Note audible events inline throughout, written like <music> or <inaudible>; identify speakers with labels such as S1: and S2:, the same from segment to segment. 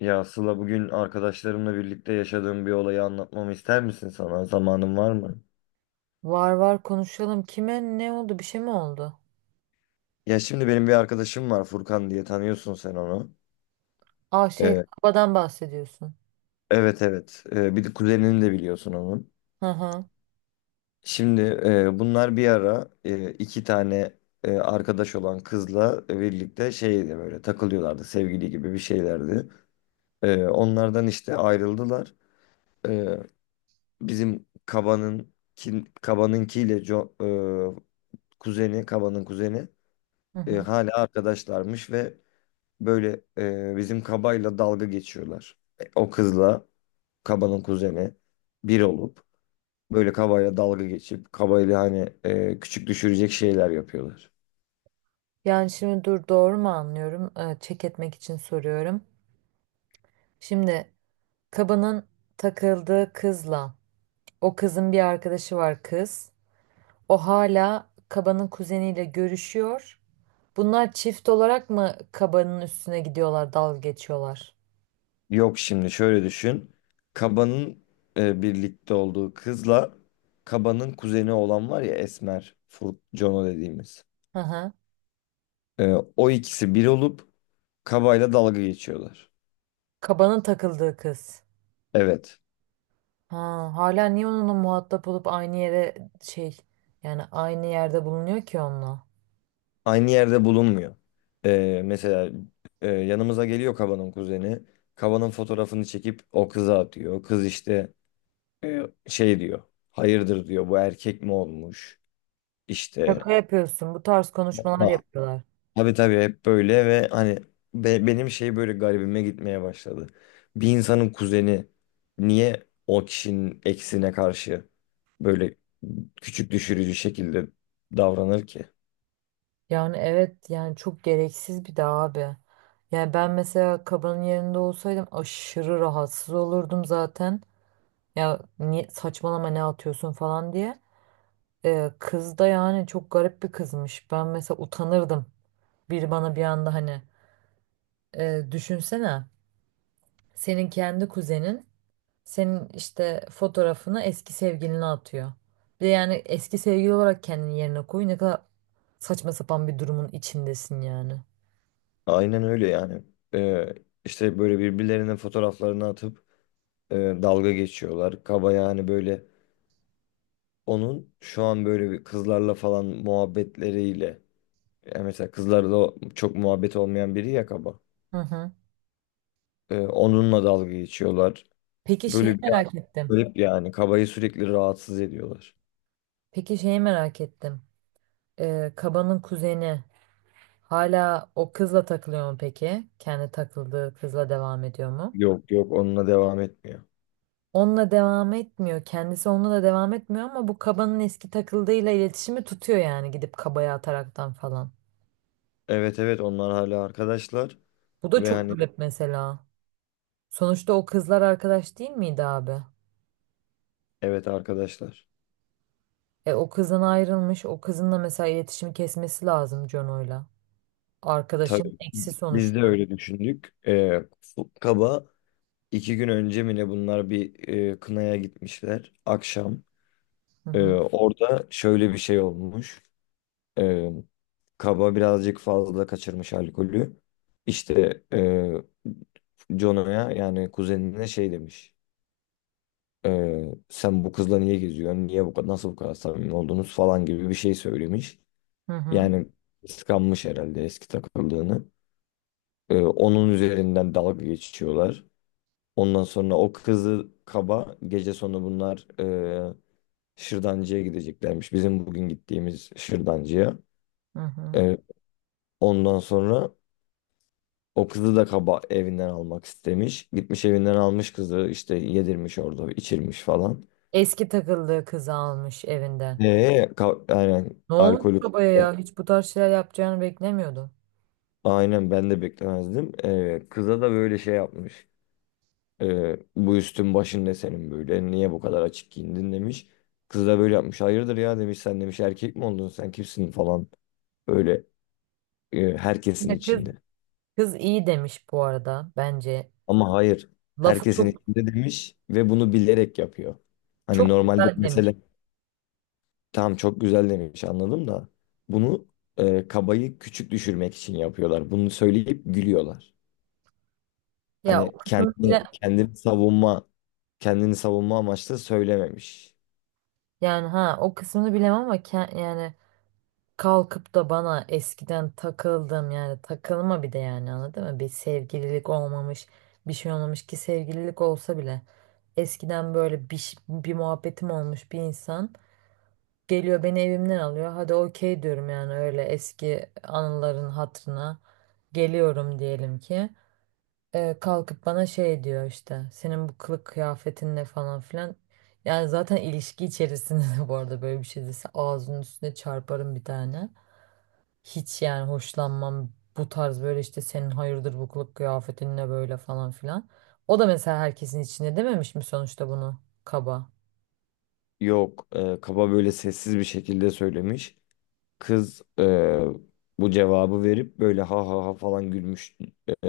S1: Ya Sıla, bugün arkadaşlarımla birlikte yaşadığım bir olayı anlatmamı ister misin sana? Zamanın var mı?
S2: Var var konuşalım. Kime ne oldu? Bir şey mi oldu?
S1: Ya şimdi benim bir arkadaşım var, Furkan diye, tanıyorsun sen onu.
S2: Aa şey
S1: Ee,
S2: babadan bahsediyorsun.
S1: evet evet. Bir de kuzenini de biliyorsun onun.
S2: Hı hı.
S1: Şimdi bunlar bir ara iki tane arkadaş olan kızla birlikte şeydi, böyle takılıyorlardı, sevgili gibi bir şeylerdi. Onlardan işte ayrıldılar. Ee, Bizim Kaba'nınkiyle kuzeni, Kaba'nın kuzeni.
S2: Hı hı.
S1: Hala arkadaşlarmış ve böyle, bizim kabayla dalga geçiyorlar. E, o kızla kabanın kuzeni bir olup böyle kabayla dalga geçip kabayla hani küçük düşürecek şeyler yapıyorlar.
S2: Yani şimdi dur, doğru mu anlıyorum? Çek etmek için soruyorum. Şimdi kabanın takıldığı kızla o kızın bir arkadaşı var kız. O hala kabanın kuzeniyle görüşüyor. Bunlar çift olarak mı kabanın üstüne gidiyorlar, dalga geçiyorlar?
S1: Yok, şimdi şöyle düşün. Kabanın birlikte olduğu kızla kabanın kuzeni olan var ya, Esmer, Jono dediğimiz.
S2: Hı hı.
S1: E, o ikisi bir olup kabayla dalga geçiyorlar.
S2: Kabanın takıldığı kız.
S1: Evet.
S2: Ha, hala niye onunla muhatap olup aynı yere şey, yani aynı yerde bulunuyor ki onunla?
S1: Aynı yerde bulunmuyor. Mesela yanımıza geliyor Kaba'nın kuzeni. Kaba'nın fotoğrafını çekip o kıza atıyor. Kız işte e, şey diyor. Hayırdır diyor, bu erkek mi olmuş? İşte.
S2: Şaka yapıyorsun. Bu tarz konuşmalar
S1: Valla.
S2: yapıyorlar.
S1: Tabii tabii, hep böyle ve hani benim şey, böyle garibime gitmeye başladı. Bir insanın kuzeni niye o kişinin eksine karşı böyle küçük düşürücü şekilde davranır ki?
S2: Yani evet, yani çok gereksiz bir de abi. Yani ben mesela kabanın yerinde olsaydım aşırı rahatsız olurdum zaten. Ya niye, saçmalama ne atıyorsun falan diye. Kız da yani çok garip bir kızmış. Ben mesela utanırdım. Biri bana bir anda hani, düşünsene senin kendi kuzenin senin işte fotoğrafını eski sevgiline atıyor. Bir de yani eski sevgili olarak kendini yerine koy. Ne kadar saçma sapan bir durumun içindesin yani.
S1: Aynen öyle yani. Ee, işte böyle birbirlerinin fotoğraflarını atıp dalga geçiyorlar. Kaba yani böyle, onun şu an böyle bir kızlarla falan muhabbetleriyle, yani mesela kızlarla çok muhabbet olmayan biri ya kaba.
S2: Hı hı.
S1: Onunla dalga geçiyorlar.
S2: Peki
S1: Böyle
S2: şeyi
S1: bir
S2: merak ettim.
S1: garip yani, kabayı sürekli rahatsız ediyorlar.
S2: Peki şeyi merak ettim. Kaba'nın kuzeni hala o kızla takılıyor mu peki? Kendi takıldığı kızla devam ediyor mu?
S1: Yok yok, onunla devam etmiyor.
S2: Onunla devam etmiyor. Kendisi onunla da devam etmiyor ama bu Kaba'nın eski takıldığıyla iletişimi tutuyor yani gidip Kaba'ya ataraktan falan.
S1: Evet evet, onlar hala arkadaşlar
S2: Bu da
S1: ve
S2: çok
S1: hani
S2: garip mesela. Sonuçta o kızlar arkadaş değil miydi abi?
S1: evet, arkadaşlar.
S2: E o kızdan ayrılmış. O kızınla mesela iletişimi kesmesi lazım Jono'yla.
S1: Tabii,
S2: Arkadaşın eksi
S1: biz de
S2: sonuçta.
S1: öyle düşündük. Kaba, İki gün önce mi ne, bunlar bir kınaya gitmişler. Akşam
S2: Hı hı.
S1: orada şöyle bir şey olmuş. E, Kaba birazcık fazla kaçırmış alkolü. İşte Jono'ya, yani kuzenine şey demiş. E, Sen bu kızla niye geziyorsun? Niye bu kadar, nasıl bu kadar samimi oldunuz falan gibi bir şey söylemiş.
S2: Hı hı.
S1: Yani kıskanmış herhalde eski takıldığını. E, onun üzerinden dalga geçiyorlar. Ondan sonra o kızı kaba, gece sonu bunlar şırdancıya gideceklermiş. Bizim bugün gittiğimiz şırdancıya.
S2: Hı hı.
S1: E, Ondan sonra o kızı da kaba evinden almak istemiş. Gitmiş, evinden almış kızı, işte yedirmiş orada, içirmiş falan.
S2: Eski takıldığı kızı almış evinden.
S1: Aynen
S2: Ne olmuş
S1: alkolü,
S2: babaya ya? Hiç bu tarz şeyler yapacağını beklemiyordum.
S1: aynen ben de beklemezdim. E, kıza da böyle şey yapmış. Bu üstün başın ne senin böyle? Niye bu kadar açık giyindin demiş. Kız da böyle yapmış. Hayırdır ya demiş, sen demiş erkek mi oldun, sen kimsin falan. Böyle,
S2: Bir
S1: herkesin
S2: de kız,
S1: içinde.
S2: kız iyi demiş bu arada bence.
S1: Ama hayır,
S2: Lafı
S1: herkesin
S2: çok
S1: içinde demiş ve bunu bilerek yapıyor. Hani
S2: çok
S1: normalde
S2: güzel
S1: mesela
S2: demiş.
S1: tamam, çok güzel demiş, anladım da, bunu kabayı küçük düşürmek için yapıyorlar. Bunu söyleyip gülüyorlar.
S2: Ya
S1: Hani
S2: o kısmını bile,
S1: kendini savunma, kendini savunma amaçlı söylememiş.
S2: yani ha o kısmını bilemem ama ke- yani kalkıp da bana eskiden takıldım yani takılma bir de yani, anladın mı? Bir sevgililik olmamış, bir şey olmamış ki, sevgililik olsa bile eskiden böyle bir, ş- bir muhabbetim olmuş bir insan geliyor beni evimden alıyor. Hadi okey diyorum yani, öyle eski anıların hatırına geliyorum diyelim ki. Kalkıp bana şey diyor, işte senin bu kılık kıyafetin ne falan filan. Yani zaten ilişki içerisinde <laughs> bu arada böyle bir şey dese ağzının üstüne çarparım bir tane. Hiç yani hoşlanmam bu tarz, böyle işte senin hayırdır bu kılık kıyafetin ne böyle falan filan. O da mesela herkesin içinde dememiş mi sonuçta bunu kaba.
S1: Yok, kaba böyle sessiz bir şekilde söylemiş. Kız bu cevabı verip böyle ha ha ha falan gülmüş. E,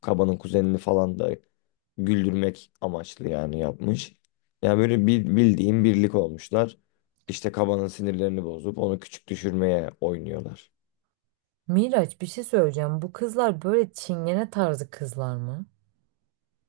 S1: kabanın kuzenini falan da güldürmek amaçlı yani yapmış. Yani böyle bildiğin birlik olmuşlar. İşte kabanın sinirlerini bozup onu küçük düşürmeye oynuyorlar.
S2: Miraç, bir şey söyleyeceğim. Bu kızlar böyle çingene tarzı kızlar mı?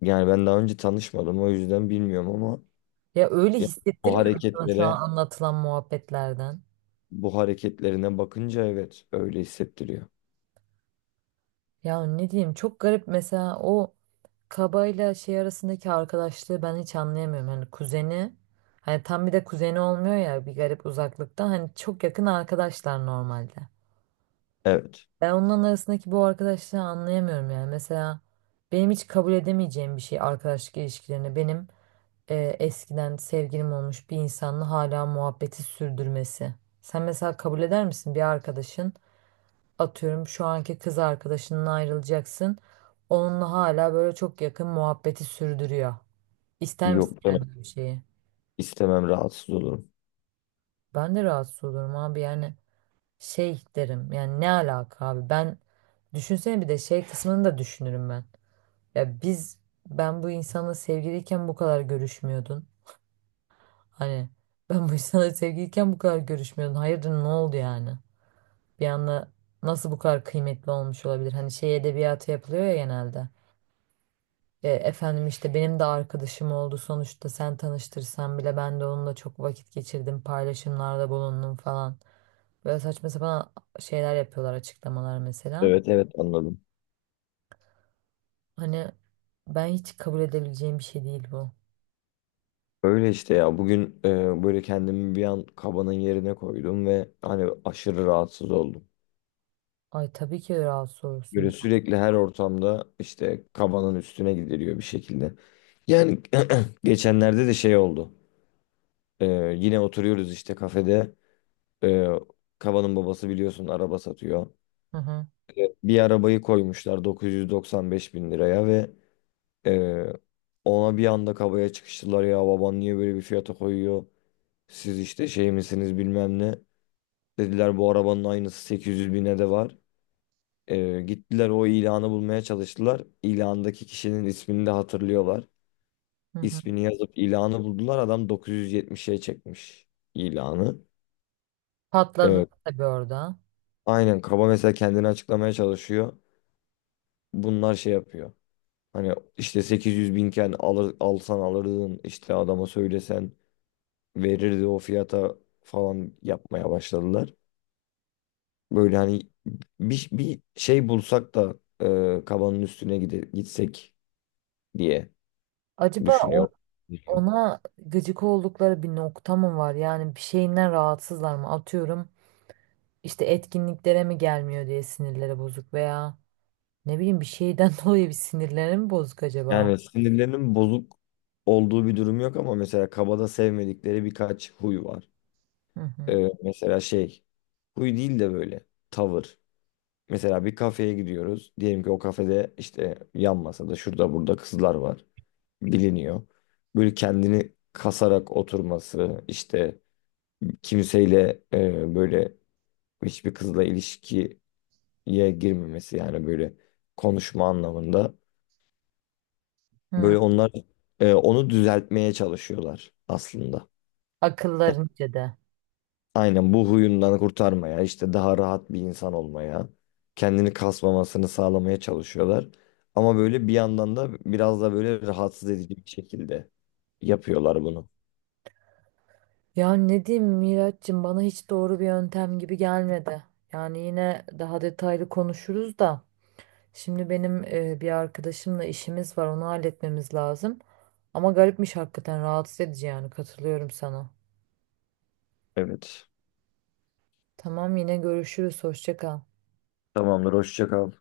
S1: Yani ben daha önce tanışmadım, o yüzden bilmiyorum ama
S2: Ya öyle
S1: ya bu
S2: hissettirmiyor mu sana şu an
S1: hareketlere
S2: anlatılan muhabbetlerden?
S1: bu hareketlerine bakınca evet, öyle hissettiriyor.
S2: Ya ne diyeyim, çok garip mesela o kabayla şey arasındaki arkadaşlığı ben hiç anlayamıyorum. Hani kuzeni, hani tam bir de kuzeni olmuyor ya, bir garip uzaklıktan, hani çok yakın arkadaşlar normalde.
S1: Evet.
S2: Ben onların arasındaki bu arkadaşlığı anlayamıyorum yani. Mesela benim hiç kabul edemeyeceğim bir şey arkadaşlık ilişkilerine, benim eskiden sevgilim olmuş bir insanla hala muhabbeti sürdürmesi. Sen mesela kabul eder misin, bir arkadaşın, atıyorum, şu anki kız arkadaşından ayrılacaksın. Onunla hala böyle çok yakın muhabbeti sürdürüyor. İster misin
S1: Yok.
S2: yani böyle bir şeyi?
S1: İstemem, rahatsız olurum.
S2: Ben de rahatsız olurum abi, yani şey derim yani ne alaka abi, ben düşünsene bir de şey kısmını da düşünürüm ben. Ya biz, ben bu insanla sevgiliyken bu kadar görüşmüyordun. Hani ben bu insanla sevgiliyken bu kadar görüşmüyordun. Hayırdır ne oldu yani? Bir anda nasıl bu kadar kıymetli olmuş olabilir? Hani şey edebiyatı yapılıyor ya genelde. E, efendim işte benim de arkadaşım oldu sonuçta, sen tanıştırsan bile ben de onunla çok vakit geçirdim, paylaşımlarda bulundum falan. Böyle saçma sapan şeyler yapıyorlar, açıklamalar mesela.
S1: Evet evet, anladım.
S2: Hani ben hiç kabul edebileceğim bir şey değil bu.
S1: Öyle işte ya, bugün böyle kendimi bir an kabanın yerine koydum ve hani aşırı rahatsız oldum.
S2: Ay tabii ki rahatsız olursun.
S1: Böyle sürekli her ortamda işte kabanın üstüne gidiliyor bir şekilde. Yani <clears throat> geçenlerde de şey oldu. E, Yine oturuyoruz işte kafede. E, Kabanın babası biliyorsun araba satıyor.
S2: Hı hı,
S1: E, bir arabayı koymuşlar 995 bin liraya ve e, ona bir anda kabaya çıkıştılar, ya baban niye böyle bir fiyata koyuyor? Siz işte şey misiniz, bilmem ne. Dediler bu arabanın aynısı 800 bine de var. Gittiler o ilanı bulmaya çalıştılar. İlandaki kişinin ismini de hatırlıyorlar.
S2: hı hı.
S1: İsmini yazıp ilanı buldular. Adam 970'e çekmiş ilanı.
S2: Patladı
S1: Ee,
S2: tabii orada.
S1: aynen, kaba mesela kendini açıklamaya çalışıyor. Bunlar şey yapıyor. Hani işte 800 binken alsan alırdın, işte adama söylesen verirdi o fiyata falan yapmaya başladılar. Böyle hani bir şey bulsak da kabanın üstüne gitsek diye
S2: Acaba o-
S1: düşünüyorum. Gerekiyor.
S2: ona gıcık oldukları bir nokta mı var? Yani bir şeyinden rahatsızlar mı? Atıyorum işte etkinliklere mi gelmiyor diye sinirleri bozuk, veya ne bileyim bir şeyden <laughs> dolayı bir sinirleri mi bozuk acaba?
S1: Yani sinirlerinin bozuk olduğu bir durum yok ama mesela kabada sevmedikleri birkaç huy var.
S2: Hı hı.
S1: E, mesela şey, huy değil de böyle tavır. Mesela bir kafeye gidiyoruz. Diyelim ki o kafede işte yan masada, şurada burada kızlar var. Biliniyor. Böyle kendini kasarak oturması, işte kimseyle böyle hiçbir kızla ilişkiye girmemesi, yani böyle konuşma anlamında.
S2: Hı.
S1: Böyle onlar onu düzeltmeye çalışıyorlar aslında. Yani
S2: Akıllarınca da.
S1: aynen, bu huyundan kurtarmaya, işte daha rahat bir insan olmaya, kendini kasmamasını sağlamaya çalışıyorlar. Ama böyle bir yandan da biraz da böyle rahatsız edici bir şekilde yapıyorlar bunu.
S2: Ya ne diyeyim Miraç'cığım, bana hiç doğru bir yöntem gibi gelmedi. Yani yine daha detaylı konuşuruz da. Şimdi benim bir arkadaşımla işimiz var, onu halletmemiz lazım. Ama garipmiş hakikaten, rahatsız edici yani, katılıyorum sana.
S1: Evet.
S2: Tamam, yine görüşürüz, hoşça kal.
S1: Tamamdır. Hoşça kal.